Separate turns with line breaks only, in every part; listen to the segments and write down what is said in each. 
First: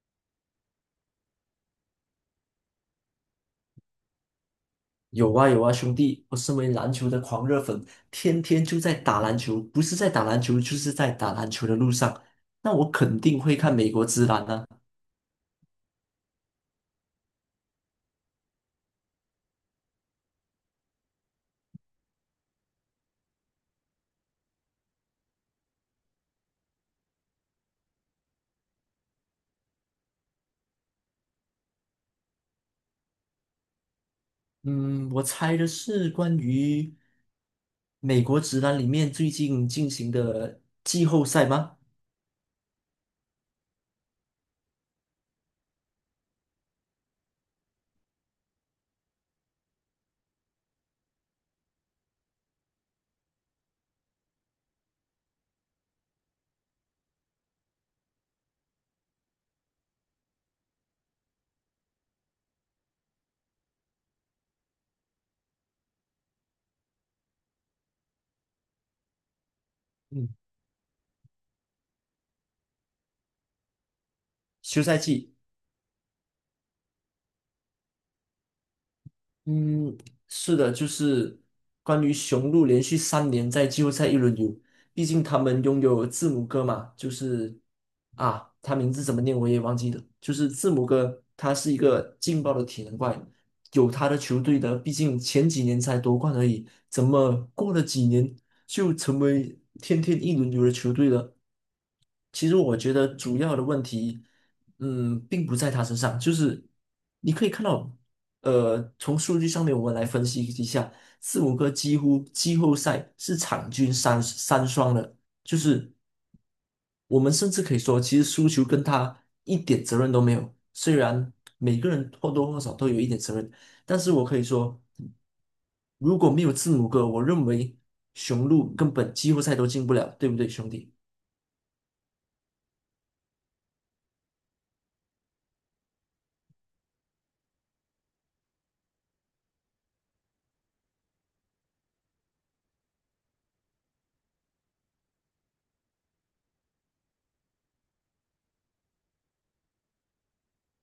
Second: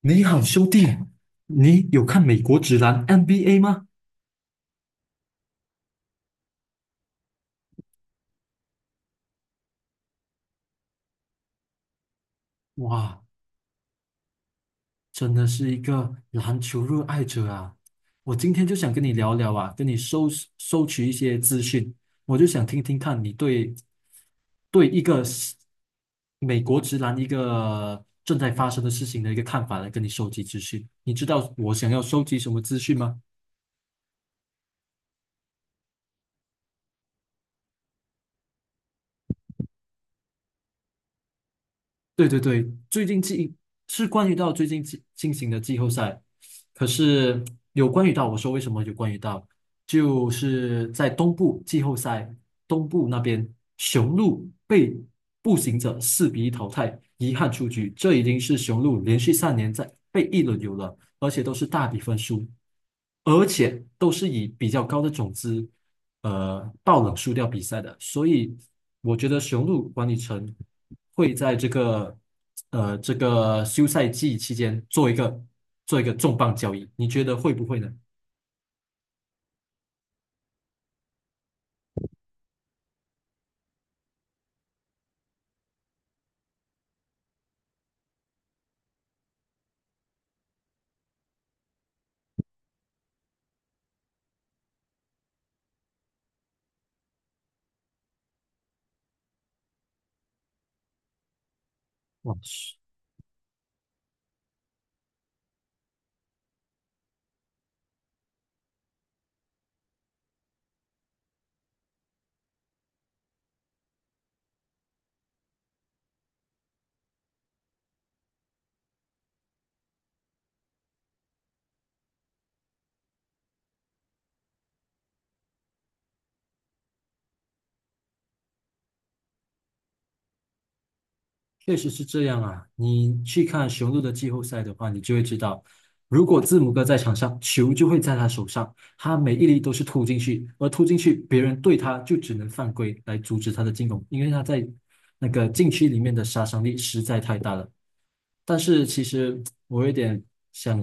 你好，兄弟，你有看美国职篮 NBA 吗？
有啊有啊，兄弟，我身为篮球的狂热粉，天天就在打篮球，不是在打篮球，就是在打篮球的路上。那我肯
哇，
定会看美国职篮啊。
真的是一个篮球热爱者啊！我今天就想跟你聊聊啊，跟你收取一些资讯，我就想听听看你对一个是美国职篮一个正在发生的事情的一个看法，来跟你收集资讯。你知道我想要收集什么资讯吗？
嗯，我猜的是关于美国职篮里面最近进行的季后赛吗？
对对对，最近季是关于到最近进行的季后赛，可是有关于到我说为什么有关于到，就是在东部季后赛东部那边，雄鹿被步行者4-1淘汰，遗憾出局，这已经是雄鹿连续三年在被一轮游了，而且都是大比分输，而且都是以比较高的种子，爆冷输掉比赛的，所以我觉得雄鹿管理
嗯，
层会在这个这个休赛季期间
休赛季。
做一个重磅交易，你觉得会不会呢？
嗯，是的，就是关于雄鹿连续三年在季后赛一轮游，毕竟他们拥有字母哥嘛，他名字怎么念我也忘记了，就是字母哥，他是一个劲爆的体能怪，有他的球队的，毕竟前几年才夺冠而已，怎么过了几年就成为天天一轮游的球队了。
哇，
其实我觉得主要的问题，并不在他身上，就是你可以看到，从数据上面我们来分析一下，字母哥几乎季后赛是场均三三双的，就是。我们甚至可以说，其实输球跟他一点责任都没有。虽然每个人或多或少都有一点责任，但是我可以说，如果没有字母哥，我认为雄鹿根本季后赛都进不了，对不对，兄弟？
确实是这样啊，你去看雄鹿的季后赛的话，你就会知道，如果字母哥在场上，球就会在他手上，他每一粒都是突进去，而突进去，别人对他就只能犯规来阻止他的进攻，因为他在那个禁区里面的杀伤力实在太大了。但是其实我有点想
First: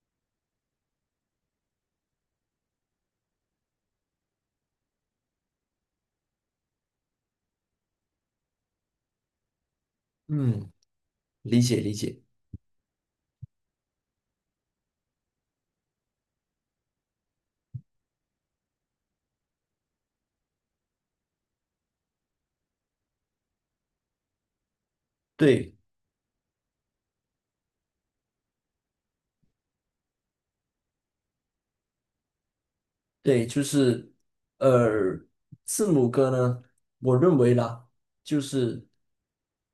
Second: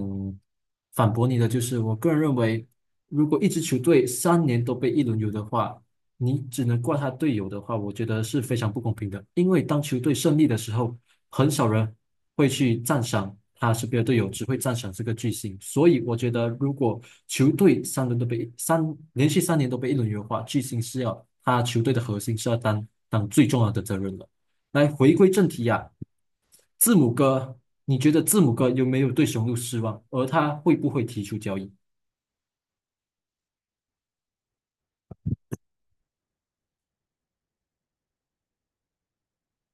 反驳你的，就是我个人认为，如果一支球队三年都被一轮游的话，你只能怪他队友的话，我觉得是非常不公平的。因为当球队胜利的
嗯，
时候，很
理
少
解理
人
解，
会去赞赏他身边的队友，只会赞赏这个巨星。所以我觉得，如果球队三轮都被三连续三年都被一轮优化，巨星是要他球队的核心是要担当最重要的责任了。来回归正题
对
呀、字母哥，你觉得字母哥有没有对雄鹿失望？而他会不会提出交易？
对，呃，字母哥呢，我认为啦，就是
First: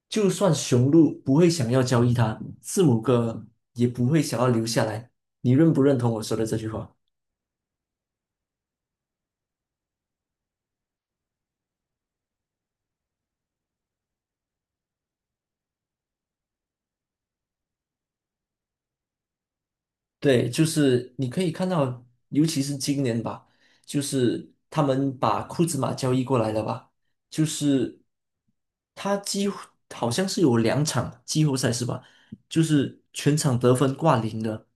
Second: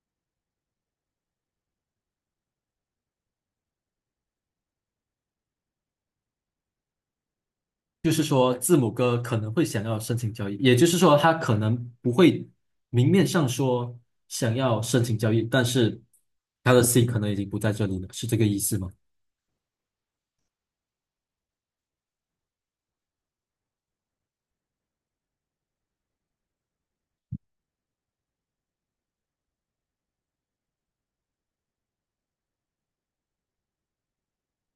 就算雄鹿不会想要交易他，字母哥也不会想要留下来。你认不认同我说的这句话？
就是说字母哥可能会想要申请交易，也就是说他可能不会明面上说想要申请交易，但是他的心可能已经不在这里了，是这个意思吗？
对，就是你可以看到，尤其是今年吧，就是他们把库兹马交易过来了吧，就是他几乎好像是有两场季后赛是吧？就是全场得分挂零的。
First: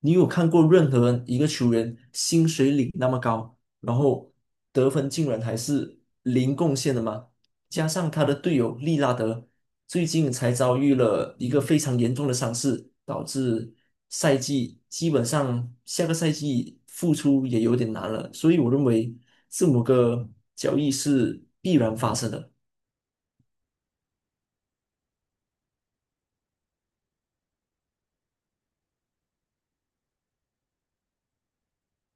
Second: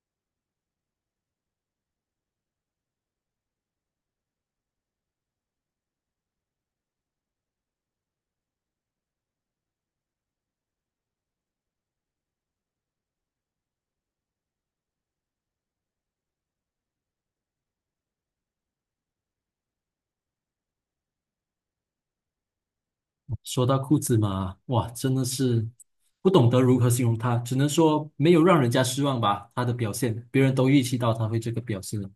你有看过任何一个球员薪水领那么高，然后得分竟然还是零贡献的吗？加上他的队友利拉德最近才遭遇了一个非常严重的伤势，导致赛季基本上下个赛季复出也有点难了。所以我认为字母哥交易是必然发生的。
说到库兹马，哇，真的是不懂得如何形容他，只能说没有让人家失望吧，他的表现，别人都预期到他会这个表现了。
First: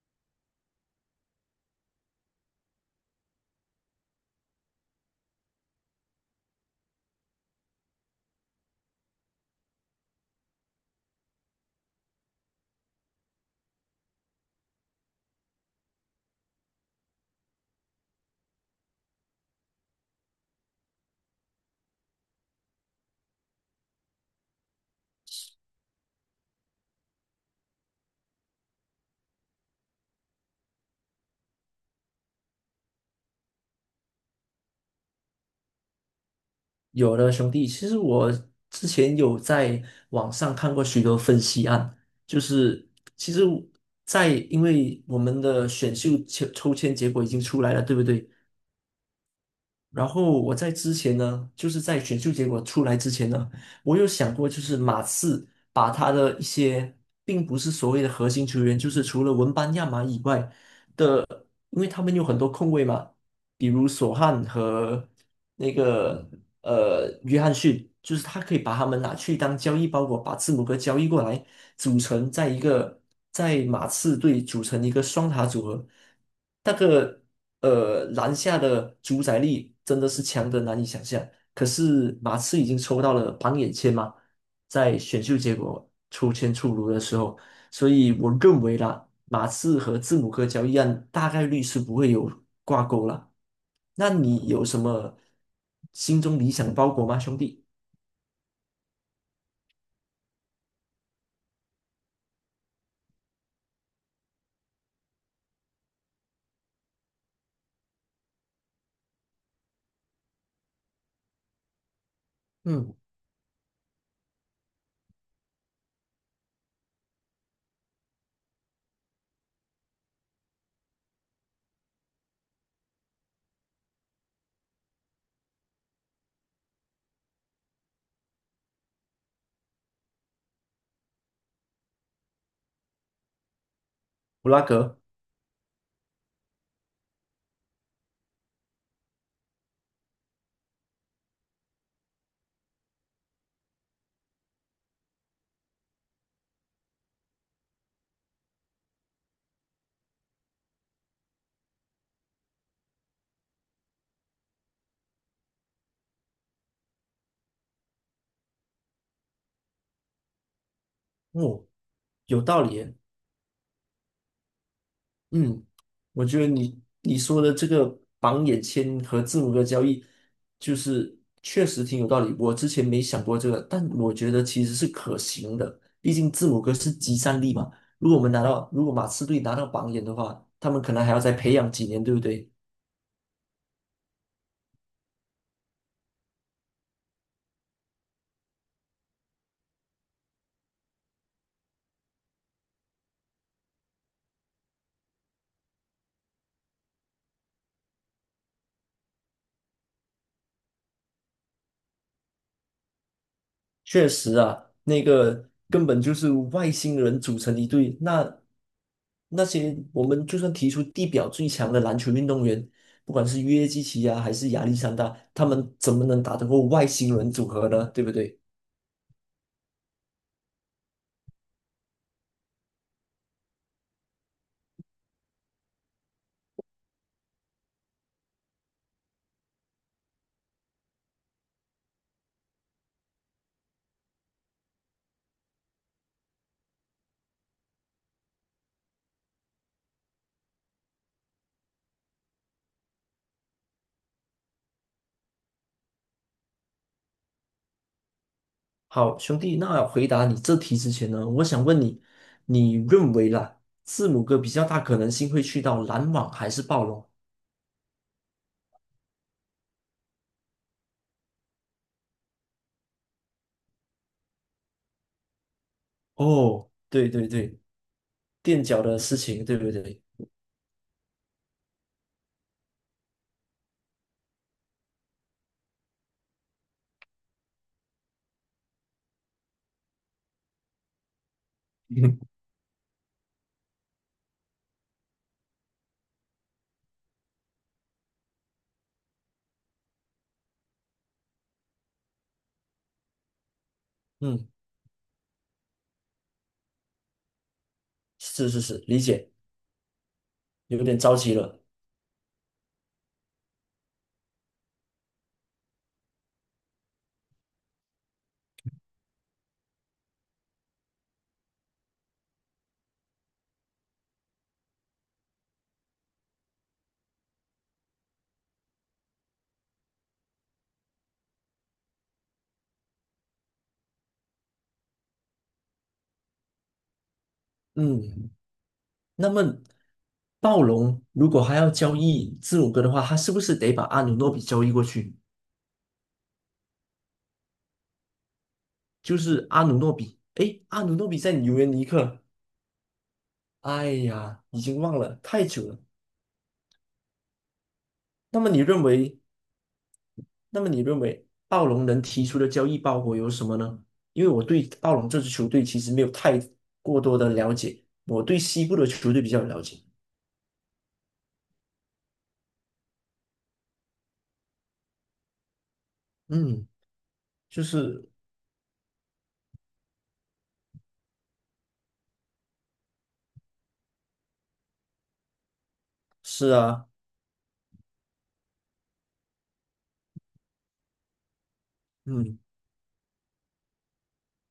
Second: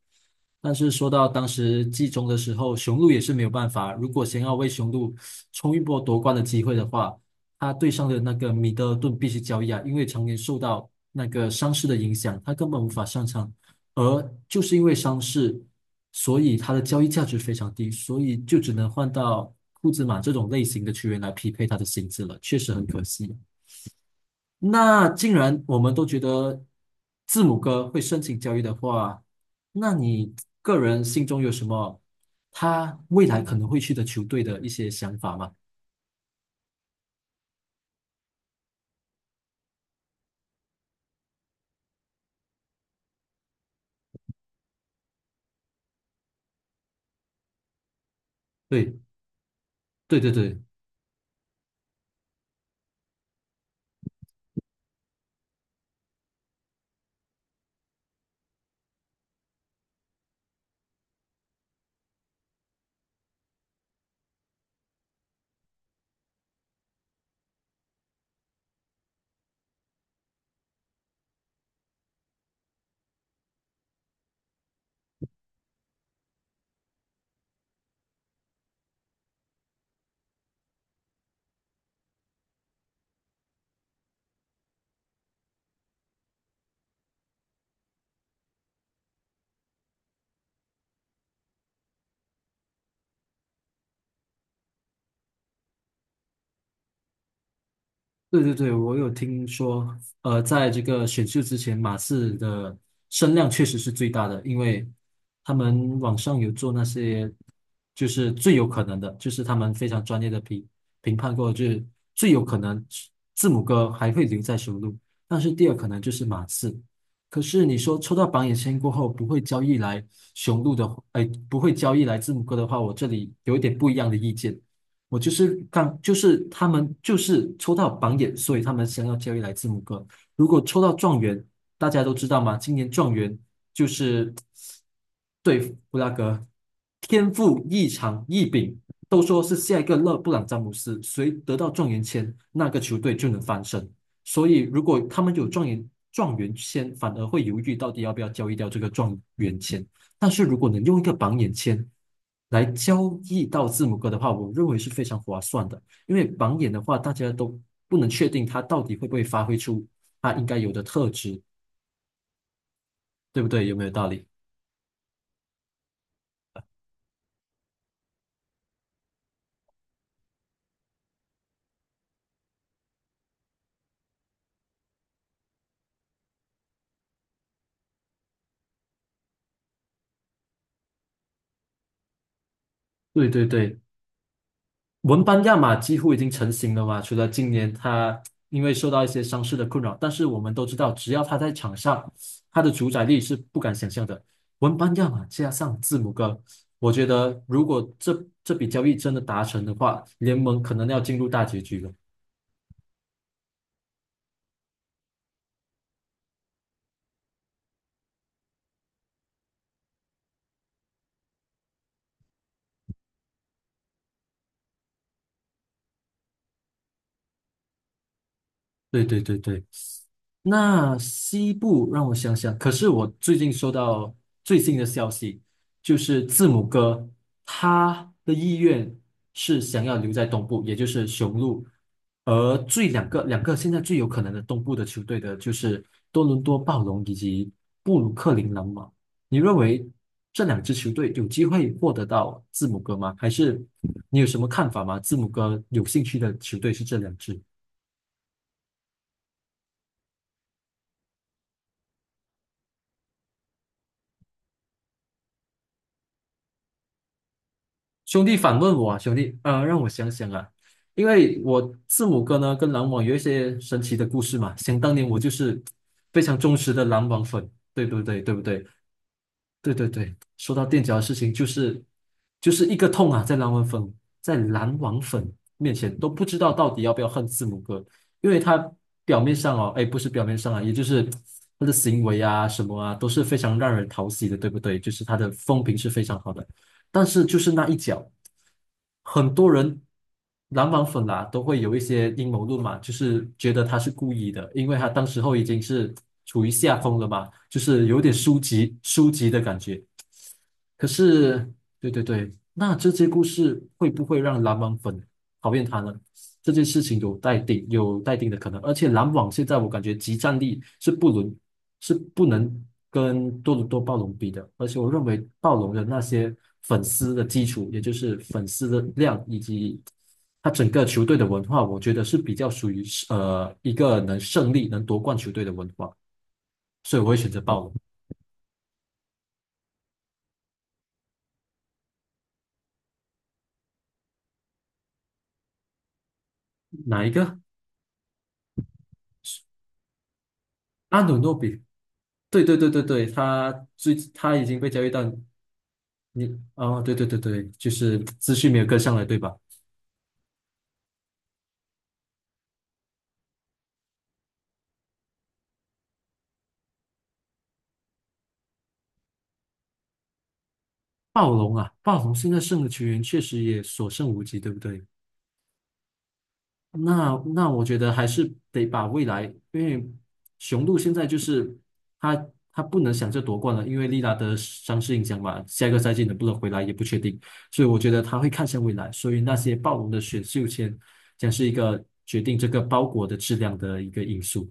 但是说到当时季中的时候，雄鹿也是没有办法。如果想要为雄鹿冲一波夺冠的机会的话，他对上的那个米德尔顿必须交易啊，因为常年受到那个伤势的影响，他根本无法上场。而就是因为伤势，所以他的交易价值非常低，所以就只能换到库兹马这种类型的球员来匹配他的薪资了，确实很可惜啊。那既然我们都觉得字母哥会申请交易的话，那你个人心中有什么他未来可能会去的球队的一些想法吗？
有的兄弟，其实我之前有在网上看过许多分析案，就是其实在，因为我们的选秀抽签结果已经出来了，对不对？
对，
然
对对
后我
对。
在之前呢，就是在选秀结果出来之前呢，我有想过，就是马刺把他的一些并不是所谓的核心球员，就是除了文班亚马以外的，因为他们有很多控卫嘛，比如索汉和那个约翰逊，就是他可以把他们拿去当交易包裹，把字母哥交易过来，组成在一个在马刺队组成一个双塔组合。那个篮下的主宰力真的是强得难以想象。可是马刺已经抽到了榜眼签嘛，在选秀结果抽签出炉的时候，所以我认为啦，马刺和字母哥交易案大概率是不会有挂钩了。那你有什么心中理想包裹吗，兄弟？
对对对，我有听说，在这个选秀之前，马刺的声量确实是最大的，因为他们网上有做那些，就是最有可能的，就是他们非常专业的评判过，就是最有可能
嗯，
字母哥还会留在雄鹿，但是第二可能就是马刺。可是你说抽到榜眼签过后不会交易来雄鹿的，哎，不会交易来字母哥的话，我这里有一点不一样的意见。我就是刚，就是他们就是抽到榜眼，所以他们想要交易来字母哥。如果抽到状元，大家都知道嘛，今年状元就是
布拉格。
对布拉格天赋异常异禀，都说是下一个勒布朗詹姆斯，谁得到状元签，那个球队就能翻身。所以如果他们有状元签，反而会犹豫到底要不要交易掉这个状元签。但是如果能用一个榜眼签来交易到字母哥的话，我认为是非常划算的。因为榜眼的话，大家都不能确定他到底会不会发挥出他应该有的特质，
哦，有道理耶。
对不对？有没有道理？
嗯，我觉得你说的这个榜眼签和字母哥交易，就是确实挺有道理。我之前没想过这个，但我觉得其实是可行的。毕竟字母哥是集散力嘛。如果我们拿到，如果马刺队拿到榜眼的话，他们可能还要再培养几年，对不对？
对对对，文班亚马几乎已经成型了嘛，除了今年他因为受到一些伤势的困扰，但是我们都知道，只要他在场上，他的主宰力是不敢想象的。文班亚马加上字母哥，我觉得如果这笔交易真的达成的话，联盟可能要进入大结局了。
确实啊，那个根本就是外星人组成一队。那那些我们就算提出地表最强的篮球运动员，不管是约基奇啊，还是亚历山大，他们怎么能打得过外星人组合呢？对不对？
对对对对。那西部让我想想，可是我最近收到最新的消息，就是字母哥他的意愿是想要留在东部，也就是雄鹿，而最两个现在最有可能的东部的球队的就是多伦多暴龙以及布鲁克林篮网。你认为这两支球队有机会获得到字母哥吗？还是你有什么看法吗？字母哥有兴趣的球队是这两支。
好，兄弟，那回答你这题之前呢，我想问你，你认为啦，字母哥比较大可能性会去到篮网还是暴龙？
兄弟反问我啊，兄弟，让我想想啊，因为我字母哥呢跟篮网有一些神奇的故事嘛。想当年我就是非常忠
哦，
实的篮
对
网
对
粉，
对，
对不对？对不
垫
对？
脚的事情，对不
对对
对？
对。说到垫脚的事情，就是一个痛啊，在篮网粉面前都不知道到底要不要恨字母哥，因为他表面上哦，哎，不是表面上啊，也就是他的行 为啊什么啊，都是非常让人讨喜的，对不对？就是他的风评是非常好的。但是就是那一脚，很多人篮网粉啊都会有一些阴谋论嘛，就是觉得他是故意
嗯，
的，因为他当时候已经是处于下风了嘛，就是有点
是是是，理
输急
解，
的感觉。
有
可
点着急
是，
了。
对对对，那这些故事会不会让篮网粉讨厌他呢？这件事情有待定，有待定的可能。而且篮网现在我感觉集战力是不能跟多伦多暴龙比的。而且我认为暴龙的那些粉丝的基础，也就是粉丝的量以及他整个球队的文化，我觉得是比较属于一个能胜利、能夺冠球队的文化，所以我会选择暴龙。
嗯，那么暴龙如果还要交易字母哥的话，他是不是得把阿努诺比交易过去？
哪一个？
就是阿努诺比，诶，阿努
阿
诺
努
比在
诺
尤
比。
文尼克，
对对对对对，他
哎
最他已
呀，
经
已
被
经
交易
忘
到
了，太久了。
你哦，对对对对，就是资
那么
讯没
你
有跟
认
上来，对
为，
吧？
那么你认为暴龙能提出的交易包裹有什么呢？因为我对暴龙这支球队其实没有太过多的了解，我对西部的球队比较了解。
暴龙啊，暴龙现在剩的球员确实也所剩无几，对不对？
嗯，
那那
就
我觉得还
是
是得把未来，因为雄鹿现在就是他他不能想着夺冠了，因为利拉德伤势影响嘛，下一个赛季能不能
是
回来也不
啊，
确定，所以我觉得他会看向未来，所以那些暴龙的选秀签将是一个决定
嗯。
这个包裹的质量的一个因素。